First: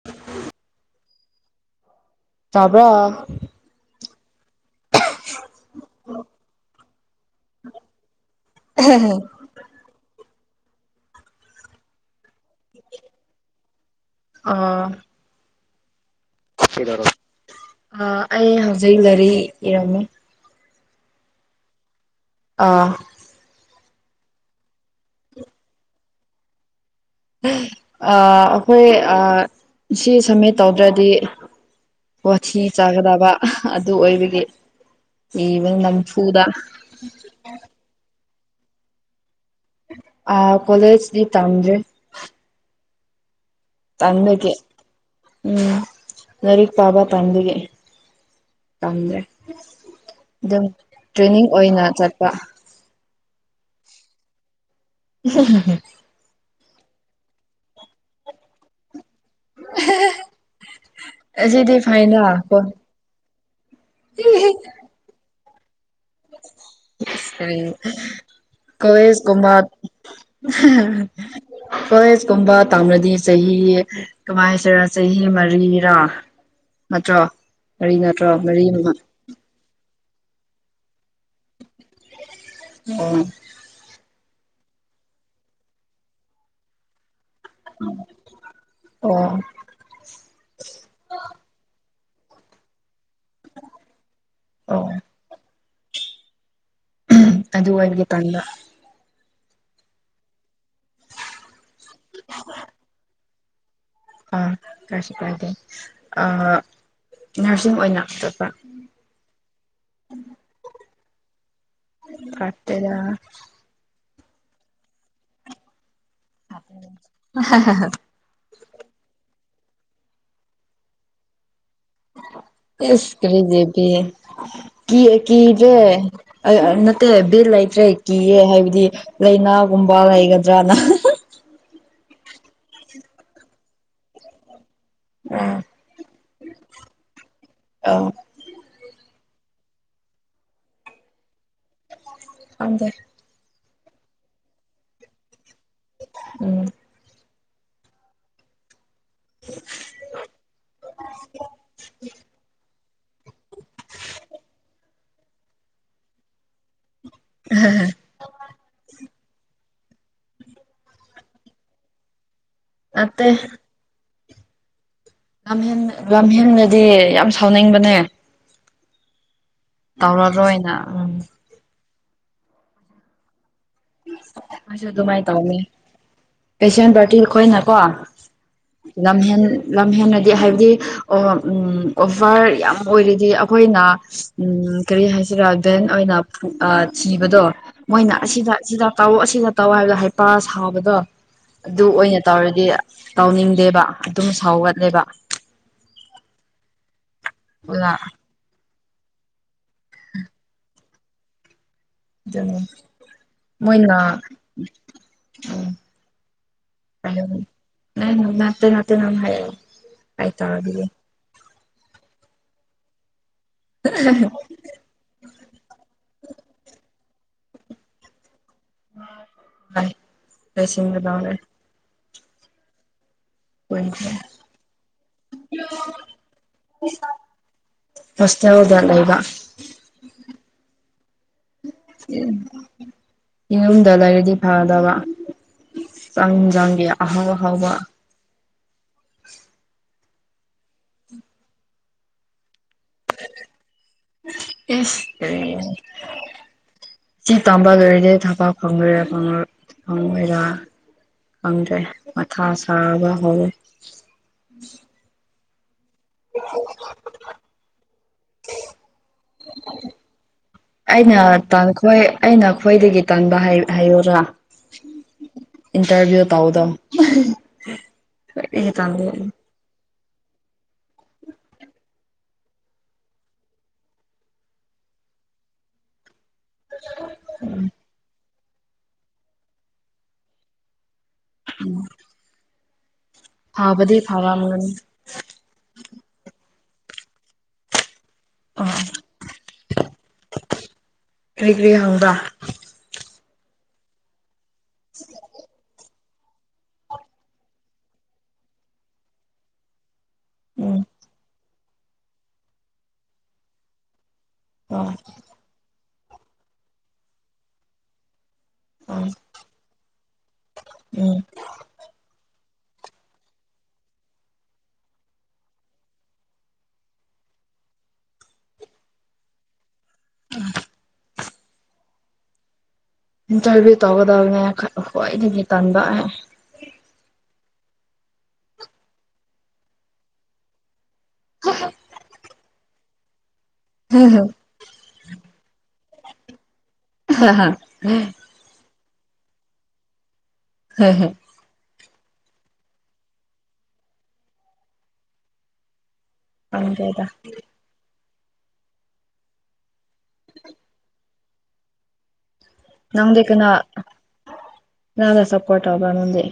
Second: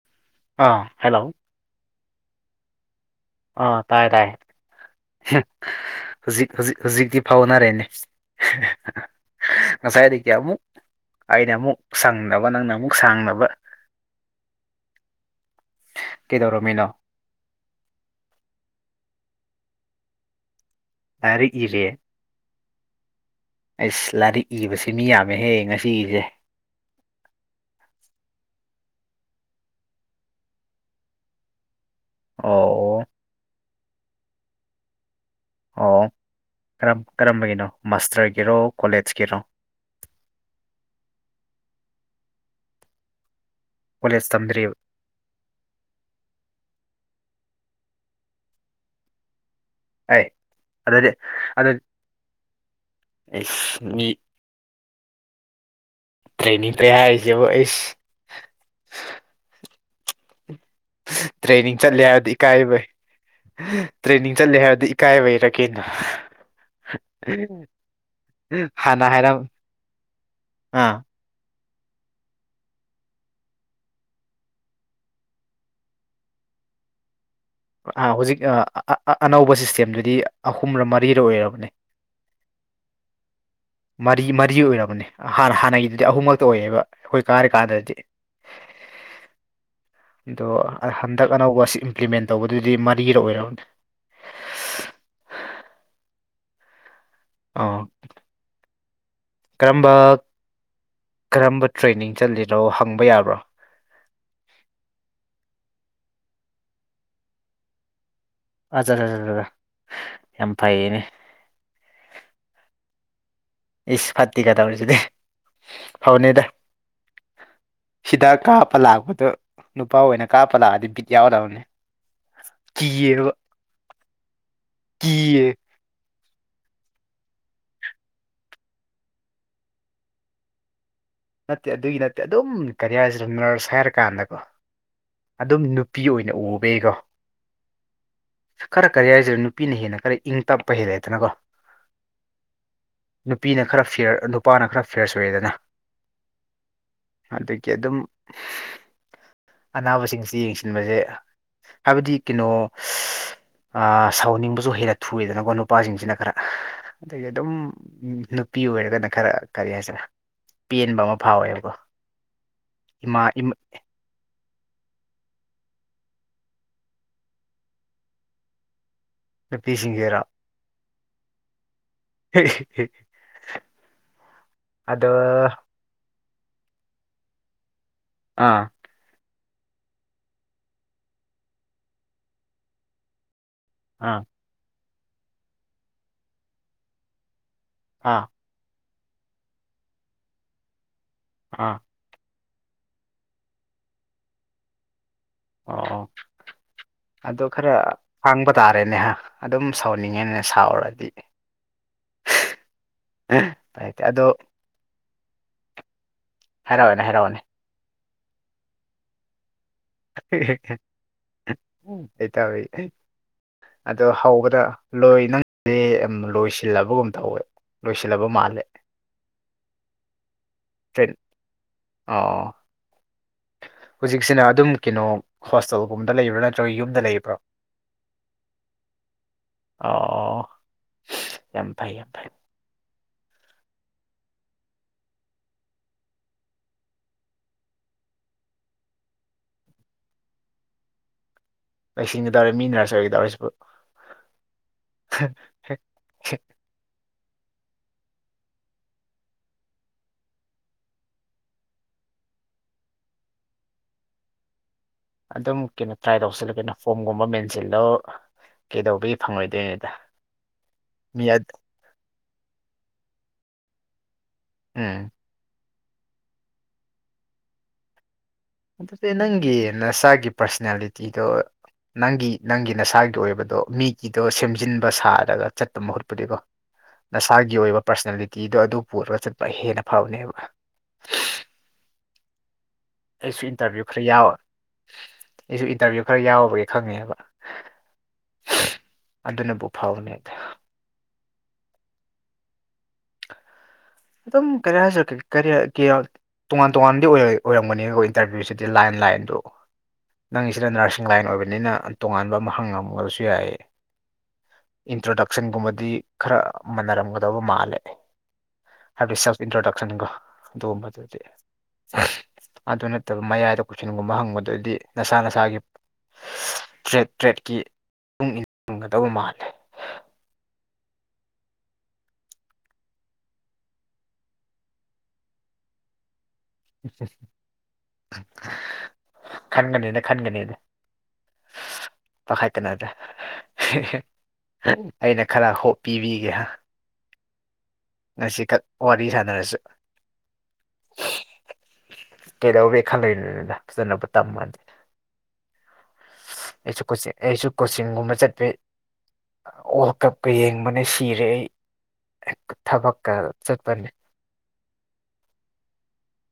[inaudible] ꯑꯥ hello ꯇꯥꯕ꯭ꯔꯥ ꯑꯥ ꯇꯥꯏꯌꯦ ꯇꯥꯏꯌꯦ ꯍꯨꯖꯤꯛ ꯍꯨꯖꯤꯛ ꯍꯨꯖꯤꯛꯇꯤ ꯐꯥꯎꯅꯔꯦꯅꯦ ꯉꯁꯥꯏꯗꯥꯒꯤ ꯑꯃꯨꯛ ꯑꯩꯅꯃꯨꯛ ꯁꯪꯗꯥꯕ ꯅꯪꯅ ꯑꯃꯨꯛ ꯁꯥꯡꯗꯥꯕ ꯑꯥ ꯀꯩꯗꯧꯔꯝ ꯑꯩ ꯍꯧꯖꯤꯛ ꯂꯥꯏꯔꯤꯛ ꯏꯔꯝꯃꯤ ꯂꯥꯔꯤꯛ ꯏꯔꯦ ꯑꯥ ꯑꯩꯁ ꯂꯥꯏꯔꯤꯛ ꯏꯕꯁꯤ ꯃꯤ ꯌꯥꯝꯃꯦꯍꯦ ꯉꯁꯤꯒꯤꯁꯦ ꯑꯥ ꯑꯩꯈꯣꯏ ꯑꯥ ꯁꯤ ꯁꯝꯃꯤꯠ ꯇꯧꯗ꯭ꯔꯗꯤ ꯋꯥꯊꯤ ꯑꯣ ꯆꯥꯒꯗꯥꯕ ꯑꯗꯨ ꯑꯣꯏꯕꯒꯤ ꯏꯚꯟ ꯑꯣ ꯅꯝꯐꯨꯗꯥ ꯀꯔꯝ ꯀꯔꯝꯕꯒꯤꯅꯣ ꯃꯥꯁꯇꯔꯒꯤꯔꯣ ꯀꯣꯂꯦꯖꯀꯤꯔꯣ ꯑꯥ ꯀꯣꯂꯦꯖ ꯇꯤ ꯇꯝꯗꯔꯤ ꯀꯣꯂꯦꯖ ꯇꯟꯕꯒꯤ ꯇꯝꯗ꯭ꯔꯤꯕ ꯎꯝ ꯂꯥꯏꯔꯤꯛ ꯄꯥꯕ ꯇꯟꯕꯒꯤ ꯇꯝꯗ꯭ꯔꯦ ꯑꯩ ꯑꯗꯨꯝ ꯑꯗꯨꯗꯤ ꯇ꯭ꯔꯦꯅꯤꯡ ꯑꯣꯏꯅ ꯆꯠꯄ ꯑꯦꯁ ꯃꯤ [unintelligible] ꯇ꯭ꯔꯦꯟꯅꯤꯡꯇꯔꯦ ꯍꯥꯏꯁꯤꯕꯨ ꯑꯩꯁ [unintelligible] ꯑꯁꯤꯗꯤ ꯇ꯭ꯔꯦꯅꯤꯡ ꯆꯠꯂꯦ ꯐꯥꯏꯅ ꯍꯥꯏꯕꯗꯤ ꯀꯣꯟ ꯏꯀꯥꯏꯕꯩ ꯇ꯭ꯔꯦꯅꯤꯡ ꯆꯠꯂꯦ ꯍꯥꯏꯔꯗꯤ ꯏꯀꯥꯏꯕꯩꯔ ꯀꯩꯅꯣ [unintelligible] ꯍꯥꯟꯅ ꯀꯣꯂꯦꯖ ꯍꯥꯏꯔꯝ ꯀꯨꯝꯕ ꯑꯥ [unintelligible] ꯀꯣꯂꯦꯖ ꯀꯨꯝꯕ ꯇꯥꯝꯔꯥꯗꯤ ꯆꯍꯤ ꯀꯃꯥꯏ ꯍꯥꯏꯁꯤꯔꯥ ꯆꯍꯤ ꯃꯔꯤꯔꯥ ꯅꯠꯇ꯭ꯔꯣ ꯃꯔꯤ ꯑꯥ ꯅꯠꯇ꯭ꯔꯣ ꯍꯧꯖꯤꯛ ꯑ ꯃꯔꯤ ꯑꯃ ꯑ ꯑ ꯑꯅꯧꯕ ꯁꯤꯁꯇꯦꯝꯗꯨꯗꯤ ꯑꯍꯨꯝꯔꯥ ꯃꯔꯤꯔꯥ ꯑꯣꯏꯔꯕꯅꯦ ꯑꯣ ꯃꯔꯤ ꯃꯔꯤ ꯑꯣꯏꯔꯕꯅꯦ ꯍꯥꯟꯅ ꯍꯥꯟꯅꯒꯤꯗꯨꯗꯤ ꯑꯍꯨꯝꯈꯛꯇ ꯑꯣꯏꯌꯦꯕ ꯑꯩꯈꯣꯏ ꯀꯥꯔꯤ ꯀꯥꯟꯗꯗꯤ ꯑꯣ ꯑꯗꯣ ꯍꯟꯗꯛ ꯑꯅꯧꯕ ꯁꯤ ꯏꯝꯄ꯭ꯂꯤꯃꯦꯟ ꯇꯧꯕꯗꯨꯗꯤ ꯃꯔꯤ ꯂꫭꯔꯕꯅꯤ ꯑꯧ ꯑ ꯑꯗꯨ ꯋꯥꯏꯕꯗꯤ ꯇꯟꯕ ꯀꯔꯝꯕ ꯀꯔꯝꯕ ꯇ꯭ꯔꯦꯅꯤꯡ ꯆꯠꯂꯤꯅꯣ ꯍꯪꯕ ꯌꯥꯕ꯭ꯔꯣ ꯑꯥ ꯀꯥꯏꯁꯨ ꯀꯥꯏꯗꯦ ꯑ ꯅꯔꯁꯤꯡ ꯑꯣꯏꯅ ꯆꯠꯄ ꯑꯆꯥꯔꯖꯔ ꯌꯥꯝ ꯐꯩꯌꯦꯅꯦ ꯐꯠꯇꯦꯗ ꯏꯁ ꯐꯠꯇꯤꯒ ꯇꯧꯔꯤꯁꯤꯗꯤ ꯐꯕꯅꯤꯗ [unintelligible] ꯍꯤꯗꯥꯛ ꯀꯥꯞꯄ ꯂꯥꯛꯄꯗꯨ ꯅꯨꯄꯥ ꯑꯣꯏꯅ ꯀꯥꯞꯄ ꯂꯥꯛꯑꯗꯤ ꯕꯤꯠ ꯌꯥꯎꯗꯧꯅꯦ ꯏꯁ ꯀꯔꯤꯗꯦꯕꯤ ꯀꯤꯌꯩ ꯀꯤꯌꯦ ꯀꯤꯗꯦ ꯑꯩ ꯅꯠꯇꯦ ꯕꯤꯠ ꯂꯩꯇ꯭ꯔꯦ ꯀꯤꯌꯦ ꯍꯥꯏꯕꯗꯤ ꯂꯥꯏꯅꯥꯒꯨꯝꯕ ꯂꯩꯒꯗ꯭ꯔꯥꯅ ꯅꯠꯇꯦ ꯑꯗꯨꯒꯤ ꯅꯠꯇꯦ ꯑꯗꯨꯝ ꯀꯦꯔꯤꯌꯥꯔꯁꯤ ꯑꯗꯨꯝꯅꯔꯁ ꯍꯥꯏꯔꯀꯥꯟꯗꯀꯣ ꯎꯝ ꯑꯗꯨꯝ ꯅꯨꯄꯤ ꯑꯣꯏꯅ ꯎꯕꯩꯀꯣ ꯑꯧ ꯈꯔ ꯀꯔꯤ ꯍꯥꯏꯔꯤꯁꯤꯔ ꯅꯨꯄꯤꯅ ꯍꯦꯟꯅ ꯈꯔ ꯏꯪ ꯇꯞꯄ ꯍꯦꯜꯂꯦꯗꯅꯀꯣ ꯈꯪꯗꯦ ꯅꯨꯄꯤꯅ ꯈꯔ ꯐꯤꯔ ꯅꯨꯄꯥꯅ ꯈꯔ ꯐꯤꯌꯔꯁ ꯑꯣꯏꯔꯦꯗꯅ ꯎꯝ ꯑꯗꯨꯒꯤ ꯑꯗꯨꯝ ꯑꯅꯥꯕꯁꯤꯡꯁꯤ ꯌꯦꯡꯁꯤꯟꯕꯁꯦ ꯍꯥꯏꯕꯗꯤ ꯀꯩꯅꯣ ꯁꯥꯎꯟꯅꯤꯡꯕꯁꯨ ꯍꯦꯟ ꯊꯨꯏꯌꯦꯗꯅꯀꯣ ꯅꯨꯄꯥꯁꯤꯡꯁꯤꯅ ꯈꯔ ꯑꯗꯩꯗꯤ ꯑꯗꯨꯝ ꯅꯨꯄꯤ ꯑꯣꯏꯔꯒꯅ ꯈꯔ ꯀꯔꯤ ꯍꯥꯏꯁꯤꯔꯦ ꯄꯦꯟꯕ ꯑꯃ ꯐꯥꯎꯋꯦꯕꯀꯣ ꯏꯃꯥ ꯅꯠꯇꯦ ꯌꯥꯝꯍꯦꯟ ꯌꯥꯝ ꯍꯦꯟꯟꯅꯗꯤ ꯌꯥꯝ ꯁꯥꯎꯅꯤꯡꯕꯅꯦ ꯅꯨꯄꯤꯁꯤꯡꯁꯤꯔꯣ ꯇꯧꯔꯔꯣꯏꯅ ꯎꯝ [unintelligible] ꯑꯩꯁꯨ ꯑꯗꯣ ꯑꯗꯨꯃꯥꯏꯅ ꯇꯧꯅꯤ ꯄꯦꯁꯦꯟ ꯄꯥꯔꯇꯤ ꯑꯩꯈꯣꯏꯅꯀꯣ ꯑꯥ ꯂꯝꯍꯦꯟ ꯂꯝꯍꯦꯟꯅꯗꯤ ꯍꯥꯏꯕꯗꯤ ꯑꯣꯐꯔ ꯌꯥꯝ ꯑꯣꯏꯔꯤꯗꯤ ꯑꯩꯈꯣꯏꯅ ꯑꯥ ꯎ ꯀꯔꯤ ꯍꯥꯏꯁꯤꯔꯥ ꯗꯦꯟ ꯑꯣꯏꯅ ꯊꯤꯕꯗꯣ ꯑꯥ ꯃꯣꯏꯅ ꯑꯥ ꯑꯁꯤꯗ ꯑꯁꯤꯗ ꯇꯥꯎꯑꯣ ꯑꯁꯤꯗ ꯇꯧꯑꯣ ꯍꯥꯏꯕꯗ ꯍꯩꯄꯥ ꯁꯥꯕꯗꯣ ꯑꯣ ꯑꯗꯨ ꯑꯣꯏꯅ ꯇꯧꯔꯗꯤ ꯇꯧꯅꯤꯡꯗꯦꯕ ꯑꯗꯨꯝ ꯁꯥꯎꯒꯠꯂꯦꯕ ꯑꯣ ꯑꯗꯨ ꯈꯔ ꯑꯗꯨꯅ ꯈꯥꯡꯕ ꯇꯥꯔꯦꯅꯦꯍ ꯑꯗꯨꯝ ꯁꯥꯎꯅꯤꯡꯉꯦꯅ ꯁꯥꯎꯔꯗꯤ ꯑꯗꯨ ꯃꯣꯏꯅ ꯐꯩꯇꯦ ꯑꯗꯣ ꯎꯝ ꯍꯥꯏꯔꯛꯑꯣꯅꯦ ꯍꯥꯏꯔꯛꯑꯣꯅꯦ ꯎꯝ ꯅꯠꯇꯦ ꯅꯠꯇꯦ ꯅꫭ ꯍꯥꯏꯌꯦ ꯁꯤꯇꯧꯔꯤ ꯑꯗꯨ ꯍꯧꯕꯗ ꯂꯣꯏ ꯅꯪꯁꯦ ꯂꯣꯏꯁꯤꯜꯂꯕꯒꯨꯝ ꯇꯧꯋꯦ ꯂꯣꯏꯁꯤꯜꯂꯕ ꯃꯥꯜꯂꯦ ꯍꫭꯏ ꯇ꯭ꯔꯦꯟ ꯂꫭꯏꯁꯤꯟꯒꯗꯧꯔꯦ ꯑꯣ ꯀꯨꯏꯗ꯭ꯔꯦ ꯍꯧꯖꯤꯛꯁꯤꯅ ꯑꯗꯨꯝ ꯀꯩꯅꯣ ꯍꯣꯁꯇꯦꯜꯒꯨꯝꯕꯗ ꯂꯩꯕ꯭ꯔꯥ ꯅꯠꯇ꯭ꯔꯒ ꯌꯨꯝꯗ ꯂꯩꯕ꯭ꯔꯣ ꯍꯣꯁꯇꯦꯜꯗ ꯂꯩꯕ ꯑꯣ [unintelligible] ꯌꯥꯝ ꯐꯩ [unintelligible] ꯌꯨꯝꯗ ꯂꯩꯔꯗꯤ ꯐꯒꯗꯕ ꯆꯥꯛ ꯏꯟꯖꯥꯡꯒꯤ ꯑꯍꯥꯎ ꯑꯍꯥꯎꯕ ꯂꯩꯁꯤꯡꯒꯗꯧꯔꯦ ꯃꯤꯅꯔꯁ ꯑꯣꯏꯒꯗꯧꯔꯤꯁꯤꯕꯨ ꯏꯁ ꯀꯔꯤꯔ ꯍ [unintelligible] ꯁꯤ ꯇꯥꯝꯕ ꯂꫭꯏꯔꯗꯤ ꯊꯕꯛ ꯐꯪꯗꯣꯏꯔꯥ ꯐꯪꯉꯣꯏ ꯐꯪꯉꫭꯏꯔꯥ ꯐꯪꯖ꯭ꯔꯦ ꯃꯊꯥ ꯁꯥꯕ ꯍꯧꯋꯦ ꯑꯗꯨꯝ ꯀꯩꯅꯣ ꯇ꯭ꯔꯥꯏ ꯇꯧꯁꯤꯜꯂꯣ ꯀꯩꯅꯣ ꯐꯣꯝꯒꯨꯝꯕ ꯃꯦꯟꯁꯤꯜꯂꯣ ꯀꯩꯗꯧꯕꯒꯤ ꯐꯪꯉꯣꯏꯗꯣꯏꯅꯣꯗ ꯑꯩ ꯃꯤ ꯑꯠ ꯇꯟꯈꯣꯏ ꯑꯩꯅ ꯈ꯭ꯋꯥꯏꯗꯒꯤ ꯇꯟꯕ ꯍꯥꯏ ꯍꯥꯏꯌꯨꯔꯥ ꯎꯝ ꯏꯟꯇꯔꯚ꯭ꯌꯨ ꯇꯧꯗꯣ [unintelligible] ꯑꯗꯨꯗꯤ ꯅꯪꯒꯤ ꯅꯁꯥꯒꯤ ꯄꯥꯔꯁꯅꯦꯂꯤꯇꯤꯗꯣ ꯅꯪꯒꯤ ꯅꯪꯒꯤ ꯅꯁꯥꯒꯤ ꯑꯣꯏꯕꯗꯣ ꯃꯤꯒꯤꯗꯣ ꯁꯦꯝꯖꯤꯟꯕ ꯁꯥꯔꯒ ꯆꯠꯄ ꯃꯍꯨꯠꯄꯨꯗꯤꯀꯣ ꯅꯁꯥꯒꯤ ꯑꯣꯏꯕ ꯄꯥꯔꯁꯅꯦꯂꯤꯇꯤꯗꯣ ꯑꯗꯨ ꯄꯨꯔꯒ ꯆꯠꯄ ꯍꯦꯟꯅ ꯐꯕꯅꯦꯕ [unintelligible] ꯑꯩꯁꯨ ꯏꯟꯇꯔꯚ꯭ꯌꯨ ꯐꯕꯗꯤ ꯈꯔ ꯌꯥꯎꯋ ꯐꯔꯝꯒꯅꯤ ꯑꯩꯁꯨ ꯏꯟꯇꯔꯚ꯭ꯌꯨ ꯈꯔ ꯌꯥꯎꯔꯨꯕꯒꯤ ꯈꯪꯉꯦꯕ ꯑꯣ ꯑꯗꯨꯅꯕꯨ ꯐꯥꯕꯅꯦꯗ ꯀꯔꯤ ꯀꯔꯤ ꯍꯪꯕ꯭ꯔꯥ ꯑꯗꯨꯝ ꯀꯔꯤ ꯌꯥꯏꯁꯤꯔꯥ ꯀ ꯀꯔꯤ [unintelligible] ꯇꯣꯉꯥꯟ ꯇꯣꯉꯥꯟꯗꯤ ꯑꯣꯏꯔ ꯑꯣꯏꯔꯝꯒꯅꯤꯕ ꯑꯣꯏ ꯇꯥꯔꯗꯤ ꯁꯤꯗꯤ ꯂꯥꯏꯟ ꯂꯥꯏꯟꯗꯨ ꯅꯪꯒꯤꯁꯤꯅ ꯎꯝ ꯅꯔꯁꯤꯡ ꯂꯥꯏꯟ ꯑꯣꯏꯕꯅꯤꯅ ꯇꯣꯉꯥꯟꯕ ꯑꯃ ꯍꯪꯉꯝꯕꯁꯨ ꯌꯥꯏ ꯑꯣ ꯏꯟꯇ꯭ꯔꯗꯛꯁꯟꯒꯨꯝꯕꯗꯤ ꯈꯔ ꯃꯅꯔꯝꯒꯗꯕ ꯃꯥꯜꯂꯦ ꯑꯣ ꯍꯥꯏꯕꯗꯤ ꯁꯦꯜꯐ ꯏꯟꯇ꯭ꯔꯗꯛꯁꯟꯒ ꯎꯝ ꯑꯗꯨꯒꯨꯝꯕꯗꯨꯗꯤ ꯑꯗꯨ ꯅꯠꯇꯕ ꯃꯌꯥꯏꯗ ꯀꯣꯏꯁꯟꯒꯨꯝꯕ ꯍꯪꯕꯗꯗꯤ ꯅꯁꯥ ꯅꯁꯥꯒꯤ ꯇ꯭ꯔꯦꯠ ꯇ꯭ꯔꯦꯠꯀꯤ ꯃꯇꯨꯡ ꯏꯟꯒꯗꯕ ꯃꯥꯜꯂꯦ [unintelligible] ꯏꯟꯇꯔꯚ꯭ꯌꯨ ꯇꯧꯒꯗꯕꯅꯦ [unintelligible] ꯈ꯭ꯋꯥꯏꯗꯒꯤ ꯇꯟꯕ ꯈꯟꯒꯅꯤꯗ ꯈꯟꯒꯅꯤꯗ ꯄꯥꯈꯠꯀꯅꯗ ꯑꯩꯅ ꯈꯔ ꯍꯣꯞ ꯄꯤꯕꯤꯒꯦ ꯑꯍꯥ ꯍꯥ [unintelligible] ꯉꯁꯤ ꯈꯛ ꯋꯥꯔꯤ ꯁꯥꯟꯅꯔꯁꯨ ꯍꯦ ꯍꯦ ꯀꯩꯗꯧꯕꯩ ꯈꯜꯂꯣꯏꯗꯣꯏꯅꯣꯗ ꯐꯖꯅꯕꯨ ꯇꯃꯗꯤ ꯑꯩꯁꯨ ꯈꯪꯗꯦꯗ ꯀꯣꯆꯤꯡ ꯑꯩꯁꯨ ꯀꯣꯆꯤꯡꯒꯨꯝꯕ ꯆꯠꯄꯩ ꯑꯣ ꯀꯞꯀ ꯌꯦꯡꯕꯅꯦ ꯁꯤꯔꯦ ꯑꯩ ꯊꯕꯛꯀ ꯅꯪꯗꯤ ꯀꯅꯥ ꯆꯠꯄꯅꯦ ꯀꯅꯥꯗ ꯁꯄꯣꯔꯠ ꯇꯧꯕ ꯅꯪꯗꯤ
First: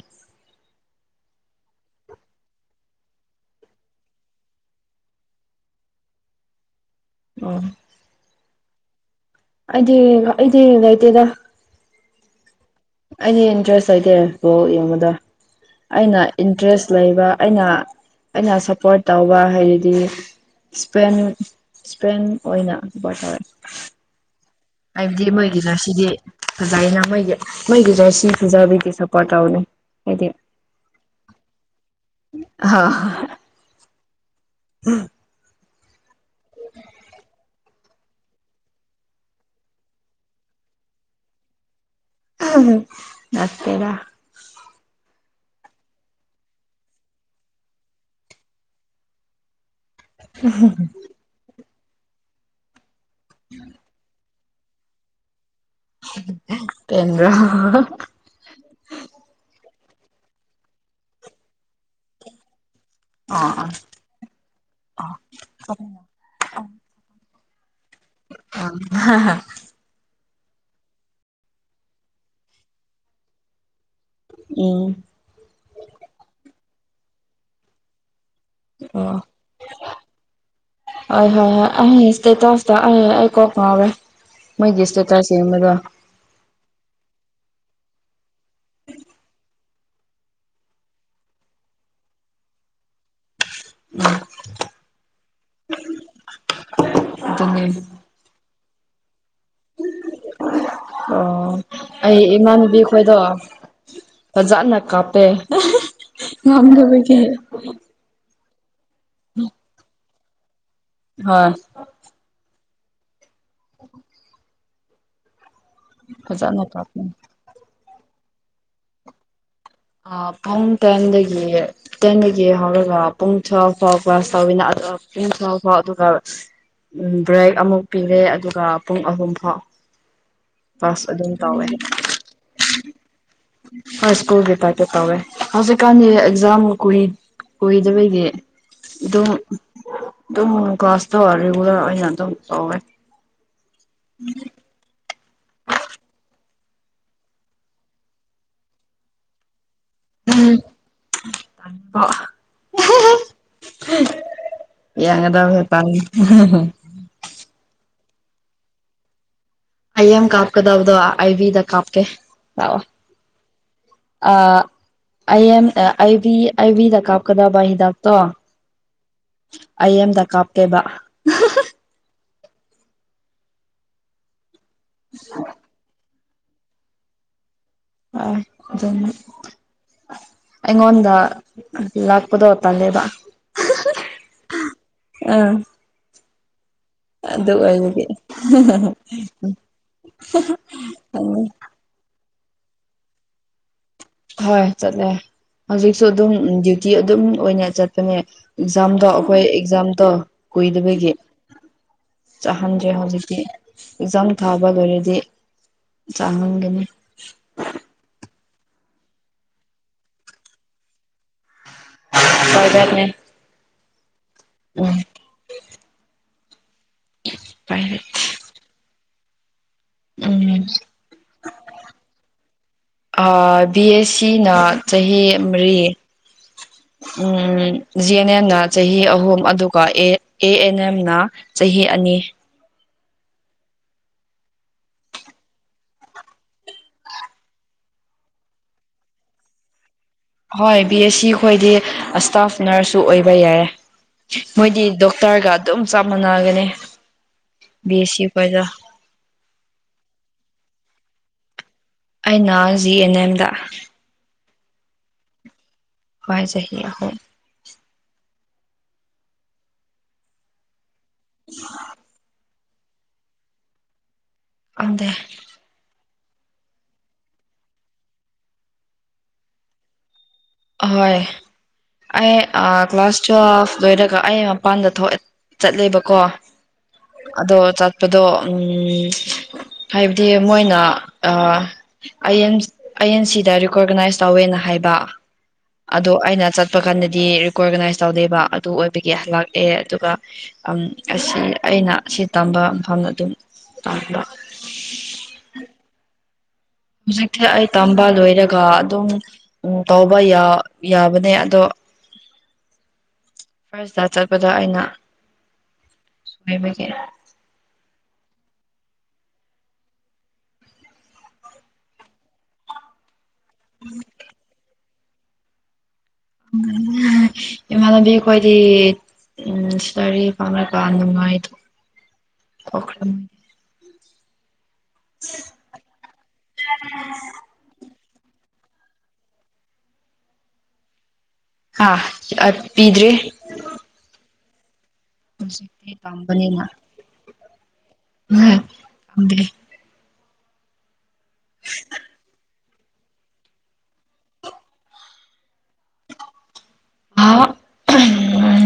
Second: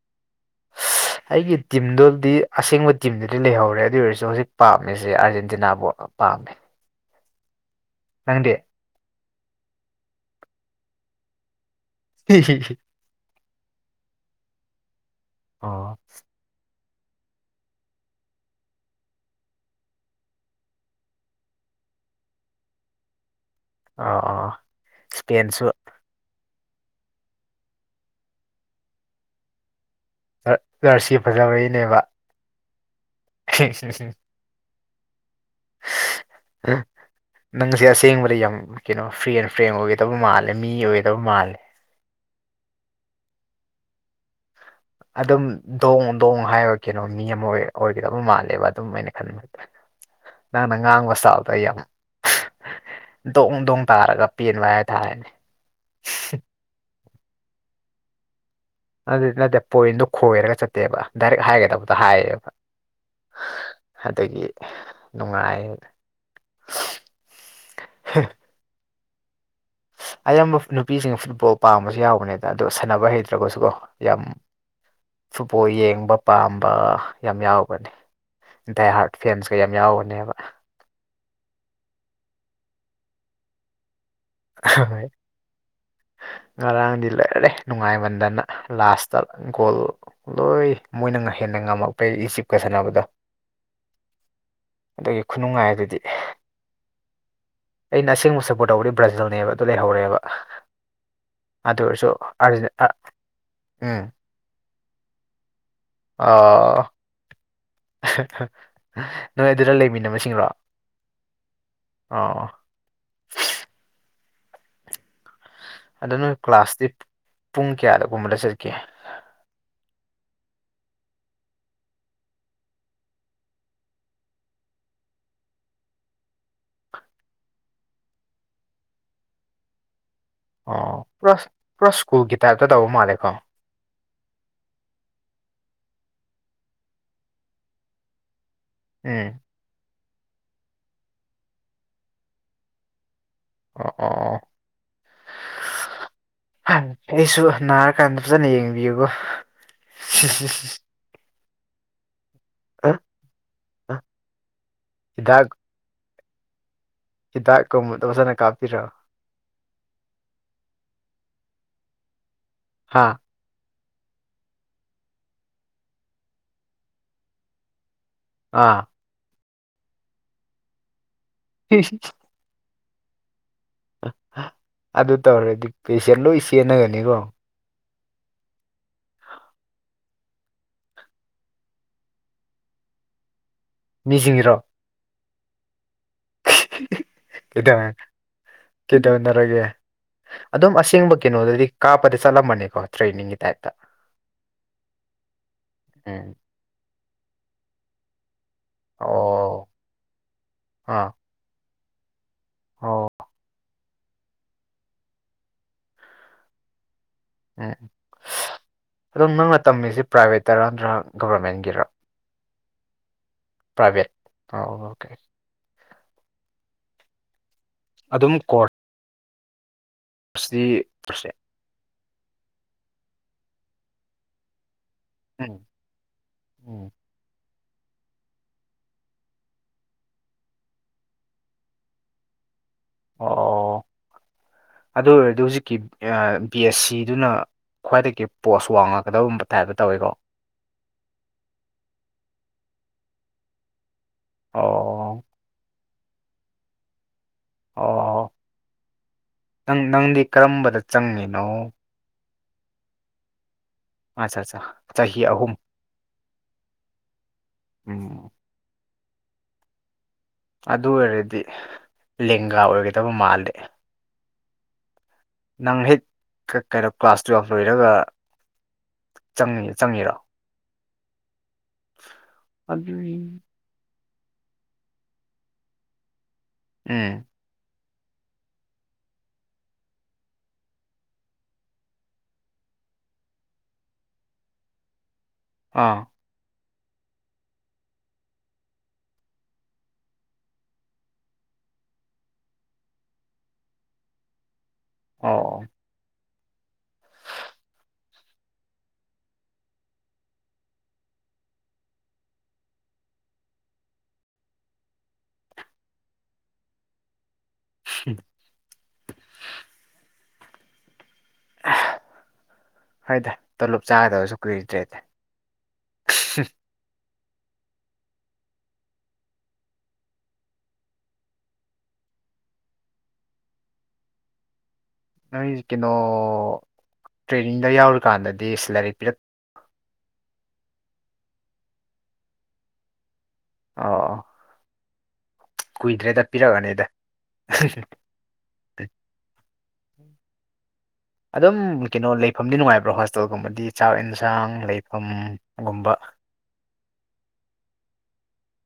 ꯑꯩꯒꯤ ꯇꯤꯝꯗꯨꯗꯤ ꯑꯁꯦꯡꯕ ꯇꯤꯝꯗꯨꯗꯤ ꯂꯩꯍꯧꯔꯦ ꯑꯗꯨ ꯑꯣꯏꯔꯁꯨ ꯍꯧꯖꯤꯛ ꯄꯥꯝꯃꯤꯁꯦ ꯑꯥꯔꯖꯦꯟꯇꯤꯅꯥꯕꯨ ꯄꯥꯝꯃꯦ ꯎꯝ ꯅꯪꯗꯤ ꯑꯩꯗꯤ ꯑꯩꯗꯤ ꯂꯩꯇꯦꯗ ꯍꯤ [unintelligible] ꯑꯩꯗꯤ ꯏꯟꯇꯔꯦꯁ ꯂꯩꯇꯦ ꯕꯣꯜ ꯌꯦꯡꯕꯗ ꯑ ꯑꯩꯅ ꯏꯟꯇꯔꯦꯁ ꯂꯩꯕ ꯑꯩꯅ ꯑꯩꯅ ꯁꯞꯄꯣꯔꯠ ꯇꯧꯕ ꯍꯥꯏꯔꯗꯤ ꯏꯁꯄꯦꯟ ꯏꯁꯄꯦꯟ ꯑꯣꯏꯅ [unintelligible] ꯇꯧꯋꯦ ꯑ ꯑ ꯑꯩꯗꯤ ꯃꯣꯏꯒꯤꯅ ꯁꯤꯗꯤ ꯐꯖꯥꯏꯅ ꯃꯣꯏꯒꯤ ꯃꯣꯏꯒꯤꯁꯨ ꯁꯤ ꯐꯨꯖꯕꯤꯗꯤ ꯁꯞꯄꯣꯔꯠ ꯇꯧꯅꯤ ꯍꯥꯏꯗꯤ ꯖꯔꯁꯤ ꯐꯖꯕꯒꯤꯅꯦꯕ [unintelligible] [unintelligible] [unintelligible] [unintelligible] ꯅꯪꯁꯦ ꯑꯁꯦꯡꯕꯗ ꯌꯥꯝ ꯀꯩꯅꯣ ꯐ꯭ꯔꯤ ꯑꯦꯟ ꯐ꯭ꯔꯦꯡ ꯑꯣꯏꯒꯗꯕ ꯃꯥꯜꯂꯦ ꯃꯤ ꯑꯣꯏꯒꯗꯕ ꯃꯥꯜꯂꯦ ꯎ ꯅꯠꯇꯦꯗ ꯑꯗꯨꯝ ꯗꯣꯡ ꯗꯣꯡ ꯍꯥꯏꯔ ꯀꯩꯅꯣ ꯃꯤ ꯑꯃ ꯑꯣꯏ ꯑꯣꯏꯒꯗꯕ ꯃꯥꯜꯂꯦꯕ ꯑꯗꯨꯝ ꯑꯩꯅ ꯈꯟꯕ ꯅꯪꯅ ꯉꯥꯡꯒꯁꯥꯎ ꯑꯩ ꯌꯥꯝ ꯗꯣꯡ ꯗꯣꯡ ꯇꯥꯔꯒ ꯄꯦꯟꯕ ꯍꯥꯏ ꯊꯥꯔ‌‌ꯦꯅ‌ꯦ ꯇꯣ [unintelligible] ꯑꯗꯨ ꯅꯠꯇꯦ ꯄꯣꯏꯟꯗ‌ꯣ ꯈꯣꯏꯔꯒ ꯆꯠꯇꯦꯕ ꯗꯥꯏꯔꯦꯛ ꯍꯥꯏꯒꯗꯕꯗ ꯍꯥꯏꯌꯦꯕ ꯑꯣ ꯑꯣ ꯑꯗꯒꯤ ꯅꯨꯡꯉꯥꯏ ꯑ ꯍꯥ ꯍꯥ [unintelligible] ꯑꯌꯥꯝꯕ ꯅꯨꯄꯤꯁꯤꯡ ꯐꯨꯠꯕꯣꯜ ꯄꯥꯝꯕꯁꯨ ꯌꯥꯎꯕꯅꯦꯗ ꯑꯗꯣ ꯁꯥꯟꯅꯕ ꯍꯩꯇ꯭ꯔꯒꯁꯨꯀꯣ ꯌꯥꯝ ꯎꯝ ꯐꯨꯠꯕꯣꯜ ꯌꯦꯡꯕ ꯄꯥꯝꯕ ꯌꯥꯝ ꯌꯥꯎꯕꯅꯤ ꯗꯥꯏ ꯍꯥꯔꯠ ꯑꯣ ꯐꯦꯟꯁꯀ ꯌꯥꯝ ꯌꯥꯎꯕꯅꯦꯕ ꯍꯣꯏ ꯍꯣꯏ ꯍꯣꯏ ꯑꯩꯍꯁ ꯑꯩꯀꯣꯀ ꯍꯋꯦ [unintelligible] ꯃꯣꯏꯒꯤ ꯍꯣꯏ ꯏꯇ‌ꯦꯁꯇ ꯌ‌ꯦꯡꯕꯗ‌ꯣ ꯉꯔꯥꯡꯗꯤ ꯂ‍ꯣꯏꯔ‍ꯦ ꯅꯨꯡꯉꯥꯏꯃꯟꯗꯅ ꯂꯥꯁꯇ ꯒꯣꯜ ꯂꯣꯏ ꯃꯣꯏꯅ ꯍꯦꯟꯅ ꯉꯝꯃꯛꯄꯩ ꯏꯆꯤꯞꯀ ꯁꯥꯟꯅꯕꯗꯣ ꯎꯝ [unintelligible] ꯑꯗꯒꯤ ꯈꯨꯅꯨꯡꯉꯥꯏ ꯑꯗꯨꯗꯤ [inaudible] ꯑꯩꯅ ꯑꯁꯦꯡꯕ ꯁꯞꯄ‌ꯣꯔꯠ ꯇꯧꯕꯗꯤ ꯕ꯭ꯔꯥꯖꯤꯜꯅꯦꯕ ꯑꯗꯨ ꯂꯩꯍꯧꯔꯦꯕ ꯑꯣ ꯑꯗꯨ ꯑꯣꯏꯔꯁꯨ ꯑꯩ ꯑ ꯎꯝ ꯐꯖꯥꯅ ꯀꯥꯞꯄꯦ ꯑ ꯉꯝꯗꯕꯒꯤ ꯅꯣꯏ ꯑꯗꯨꯗ ꯂꯩꯃꯤꯟꯅꯁꯤꯡꯔꯣ ꯍꯣꯏ ꯑꯣ ꯑꯗꯣ ꯅꯣꯏ ꯐꯖꯅ ꯀ꯭ꯂꯥꯁꯇꯤ ꯀꯥꯞꯄꯦ ꯄꯨꯡ ꯀꯌꯥꯗꯒꯨꯝꯕꯗ ꯆꯠꯀꯦ ꯑ ꯐꯥꯎ ꯇ‌ꯦꯟꯗꯒꯤ ꯇꯦꯟꯗꯒꯤ ꯍꯧꯔꯒ ꯄꯨꯡ ꯊꯔ ꯐꯥꯎ ꯀ꯭ꯂꯥꯁ [unintelligible] ꯇꯧꯋꯅ ꯄꯨꯡ ꯊ ꯐꯥꯎ ꯑꯗꯨꯒ ꯕ꯭ꯔꯦꯛ ꯑꯃꯨꯛ ꯄꯤꯔꯦ ꯑꯗꯨꯒ ꯄꯨꯡ ꯑꯍꯨꯝ ꯐꯥꯎ ꯑꯣ ꯀ꯭ꯂꯥꯁ ꯑꯗꯨꯝ ꯄꯨꯔꯥ ꯇꯧꯋꯦ ꯄꯨꯔꯥ ꯁ꯭ꯀꯨꯜꯒꯤ ꯇꯥꯏꯞꯇ ꯇꯧꯕ ꯃꯥꯜꯂꯦꯀꯣ ꯄꯨꯔꯥ ꯁ꯭ꯀꯨꯜꯒꯤ ꯇꯥꯞ ꯀꯧꯋꯦ ꯍꯧꯖꯤꯛꯀꯥꯟꯗꯤ ꯑꯦꯛꯖꯥꯝ ꯀꯨꯏꯗꯕꯗꯤ ꯑꯗꯨꯝ ꯎꯝ ꯑꯗꯨꯝ ꯀꯥꯁꯇ ꯔꯦꯒꯨꯂꯔ ꯑ‌ꯣꯏꯅ ꯑꯗꯨꯝ ꯇꯧꯋꯦ ꯑꯥ ꯑꯥ ꯑꯥ ꯍ [inaudible] ꯑꯩꯁꯨ ꯅꯥꯔꯀꯥꯟꯗ ꯐꯖꯅ ꯌꯦꯡꯕꯤꯌꯨꯕꯣ ꯎꯝ ꯇ [inaudible] ꯌꯦꯡꯉꯗꯕꯁꯨ ꯇꯜꯂꯤ ꯍꯤꯗꯥꯛꯀꯨꯝꯕꯗ ꯐꯖꯅ ꯀꯥꯞꯄꯤꯔꯣ ꯑꯩ ꯑꯦꯝ ꯀꯥꯞꯀꯗꯕꯗꯣ ꯑꯥꯏ ꯚꯕꯤꯗ ꯀꯥꯞꯀꯦ ꯂꯥꯛꯑꯣ ꯍꯥꯥ ꯑ ꯑꯩ ꯑꯦꯝ ꯑꯩꯚꯕꯤ ꯑꯩ ꯚꯤꯗ ꯀꯥꯞꯀꯗꯕ ꯍꯤꯗꯥꯛꯇꯣ ꯑꯥ ꯑꯩ ꯑꯦꯝꯗ ꯀꯥꯞꯀꯦꯕ [unintelligible] [unintelligible] ꯑꯗꯨ ꯇꯧꯔꯗꯤ ꯄꯦꯁꯦꯟ ꯂꯣꯏ ꯆꯦꯟꯅꯒꯅꯤꯀꯣ ꯑ ꯑꯗꯨꯝ ꯑꯩꯉꯣꯟꯗ ꯂꯥꯛꯄꯗꯣ ꯇꯜꯂꯦꯕ [unintelligible] ꯃꯤꯖꯤꯒꯤꯔꯣ ꯑꯥ [unintelligible] [unintelligible] ꯑꯗꯨ ꯀꯩꯗꯧꯔ‌ꯦ ꯑꯣꯏꯕꯒꯤ ꯀꯩꯗꯧꯅꯔꯒꯦ ꯑꯗꯨꯝ ꯑꯁꯦꯡꯕ ꯈꯪꯉꯦ ꯀꯩꯅꯣꯗꯗꯤ ꯀꯥꯞꯄꯗꯤ ꯆꯠꯂꯝꯕꯅꯤꯀꯣ ꯇ꯭ꯔꯦꯅꯤꯡꯒꯤ ꯇꯥꯏꯞꯇ ꯍꯣꯏ ꯆꯠꯂꯦ ꯍꯧꯖꯤꯛꯁꯨ ꯎꯝ ꯑꯗꯨꯝ ꯗ꯭ꯌꯨꯇꯤ ꯑꯗꯨꯝ ꯑꯣꯏꯅ ꯆꯠꯄꯅꯦ ꯑꯦꯛꯖꯥꯝꯗꯣ ꯑꯩꯈꯣꯏ ꯑꯣ ꯑꯦꯛꯖꯥꯝꯗꯣ ꯑꯥ ꯀꯨꯏꯗꯕꯒꯤ ꯆꯥꯍꯟꯗ꯭ꯔꯦ ꯑꯣ ꯍꯧꯖꯤꯛꯇꯤ ꯑꯦꯛꯖꯥꯝ ꯊꯥꯕ ꯂꯣꯏꯔꯗꯤ ꯆꯥꯍꯟꯒꯅꯤ ꯎꯝ ꯑꯗꯣ ꯅꯪꯅ ꯇꯝꯃꯤꯁꯤ ꯄ꯭ꯔꯥꯏꯚꯦꯠꯇꯔ ꯅꯠꯇ꯭ꯔꯒ ꯒꯕꯔꯃꯦꯟꯒꯤꯔ ꯄ꯭ꯔꯥꯏꯚꯦꯠꯅꯦ ꯄ꯭ꯔꯥꯏꯚꯦꯠ ꯑ ꯎꯝ ꯑꯣꯀꯦ ꯄꯥꯏꯚꯦꯠ ꯑꯗꯨꯝ ꯀꯣ [unintelligible] ꯑ ꯕꯤ ꯑꯦꯁ ꯁꯤ ꯅ ꯆꯍꯤ ꯎꯝ ꯃꯔꯤ ꯎꯝ ꯎꯝ ꯖꯤ ꯑꯦꯟ ꯑꯦꯦꯝꯅ ꯆꯍꯤ ꯑꯍꯨꯝ ꯑꯗꯨꯒ ꯑꯦ ꯑꯦ ꯑꯦꯟ ꯑꯦꯝꯅ ꯆꯍꯤ ꯑꯅꯤ ꯑꯣ ꯑꯗꯨ ꯑꯣꯏꯔꯗꯤ ꯍꯧꯖꯤꯛꯀꯤ ꯕꯤ ꯑꯦꯁ ꯁꯤꯗꯨꯅ ꯈ꯭ꯋꯥꯏꯗꯒꯤ ꯄꯣꯁ ꯋꯥꯡꯉꯛꯀꯗꯕꯨꯝꯕ ꯇꯥꯏꯞꯇ ꯇꯧꯏꯤꯀꯣ ꯍꯣꯏ ꯕꯤ ꯑꯦꯁ ꯁꯤ ꯑꯩꯈꯣꯏꯗꯤ ꯏꯁꯇꯥꯐ ꯅꯔꯁꯁꯨ ꯑꯣꯏꯕ ꯌꯥꯏ ꯃꯣꯏꯗꯤ ꯑꯣ ꯗꯣꯛꯇꯔꯒ ꯑꯗꯨꯝ ꯆꯞ ꯃꯥꯟꯅꯒꯅꯤ ꯕꯤ ꯑꯦꯁ ꯑꯣ ꯁꯤꯏꯗ ꯅꯪ ꯅꯪꯗꯤ ꯀꯔꯝꯕꯗ ꯆꯪꯉꯤꯅꯣ ꯑꯩꯅ ꯖꯤ ꯑꯦꯟ ꯑꯦꯝꯗ ꯑꯁꯥ ꯁꯥ ꯆꯍꯤ ꯑꯍꯨꯝ ꯍꯣꯏ ꯆꯍꯤ ꯑꯍꯨꯝ ꯎꯝ ꯑꯗꯨ ꯑꯣꯏꯔꯗꯤ ꯂꯦꯡꯒꯥ ꯑꯣꯏꯒꯗꯕ ꯃꯥꯜꯂꯦ ꯈꯪꯗꯦ ꯅꯪ ꯍꯦꯛ ꯀ ꯀꯩꯅꯣ ꯀ꯭ꯂꯥꯁ ꯇꯨꯌꯦꯦꯜꯐ ꯂꯣꯏꯔꯒ ꯆꯪꯉ ꯆꯪꯉꯤꯔꯣ ꯑꯍꯣꯏ ꯑꯩ ꯑ ꯑꯗꯨꯅꯤ ꯀ꯭ꯂꯥꯁ ꯇꯨꯌꯦꯜꯚ ꯂꯣꯏꯔꯒ ꯑꯩ ꯃꯄꯥꯟꯗ ꯊꯣꯛ ꯆꯠꯂꯦꯕꯀꯣ ꯎꯝ ꯑꯗꯣ ꯆꯠꯄꯗꯣ ꯎꯝ ꯍꯥꯏꯕꯗꯤ ꯃꯣꯏꯅ ꯑ ꯑꯩ ꯑꯩ ꯑꯦꯟ ꯁꯤꯗ ꯔꯤꯀꯣꯔꯒꯅꯥꯏꯁ ꯇꯧꯋꯦꯅ ꯍꯥꯏꯕ ꯑꯥ ꯑꯗꯣ ꯑꯩꯅ ꯆꯠꯄ ꯀꯥꯟꯗꯗꯤ ꯔꯤꯀꯣꯔꯒꯅꯥꯏꯁ ꯇꯧꯗꯦꯕ ꯑꯗꯨ ꯑꯣꯏꯕꯒꯤ ꯍꯜꯂꯛꯑꯦ ꯑꯗꯨꯒ ꯑꯁꯤ ꯑꯩꯅ ꯁꯤ ꯇꯝꯕ ꯃꯐꯝꯗ ꯑꯗꯨꯝ ꯇꯝꯕ ꯑꯣ ꯑꯣ ꯍꯧꯖꯤꯛꯁꯤ ꯑꯩ ꯇꯝꯕ ꯂꯣꯏꯔꯒ ꯑꯗꯨꯝ ꯎꯝ ꯇꯧꯕ ꯌꯥ ꯌꯥꯕꯅꯦ ꯑꯗꯣ [unintelligible] ꯐꯥꯔꯁꯗ ꯆꯠꯄꯗ ꯑꯩꯅ ꯁꯕꯒꯤ ꯎ ꯍꯥꯏꯣꯏꯗ ꯇꯣꯂꯞ ꯆꯥꯒꯗꯕꯁꯨ ꯀꯨꯏꯗ꯭ꯔꯦꯗꯤ ꯏꯃꯥꯟꯕꯤ ꯀꯗꯤ ꯎꯝ ꯁꯔꯤ ꯐꯉ ꯀꯥꯟ ꯑꯗꯨꯉꯈ꯭ꯔ ꯅꯣꯏꯁ ꯀꯩꯅꯣ ꯇ꯭ꯔꯦꯅꯤꯡꯗ ꯌꯥꯎꯔꯤꯀꯥꯟꯗꯗꯤ ꯁꯦꯂꯔꯤꯛ ꯄꯤꯔꯛ ꯍꯥꯥ ꯄꯤꯗ꯭ꯔꯤ ꯑꯣꯑꯣ ꯄꯤꯔꯛꯑꯅꯤꯗ [unintelligible] ꯑꯗꯨꯝ ꯀꯩꯅꯣ ꯂꯩꯐꯝꯗꯤ ꯅꯨꯡꯉꯥꯏꯕ꯭ꯔꯥ ꯍꯣꯁꯇꯦꯜꯒꯨꯝꯕꯗꯤ ꯆꯥꯛ ꯑꯦꯟꯁꯥꯡ ꯂꯩꯐꯝꯒꯨꯝꯕ ꯍ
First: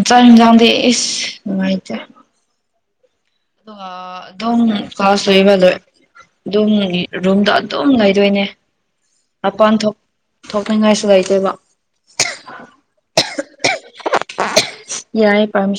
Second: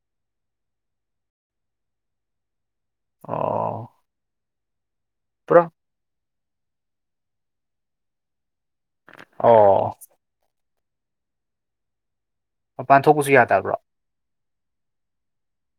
ꯆꯥꯛ ꯏꯟꯖꯥꯡꯗꯤ ꯏꯁ ꯅꯨꯡꯉꯥꯏꯇꯦ ꯑꯣ ꯑꯗꯨꯝ ꯀ꯭ꯂꯥꯁ ꯂꯣꯏꯕ ꯄꯨꯔꯥ ꯂꯣꯏ ꯑꯗꯨꯝ ꯔꯨꯝꯗ ꯑꯗꯨꯝ ꯉꯗꯣꯏꯅꯦ ꯃꯄꯥꯟ ꯊꯣꯛ ꯑꯣ ꯊꯣꯛꯇꯅꯤꯡꯉꯥꯏꯁꯨ ꯂꯩꯥꯏꯇꯣꯏꯕ ꯃꯄꯥꯟ ꯊꯣꯛꯄꯁꯨ ꯌꯥꯗꯕ꯭ꯔꯣ ꯌꯥꯔ ꯄꯔꯃꯤ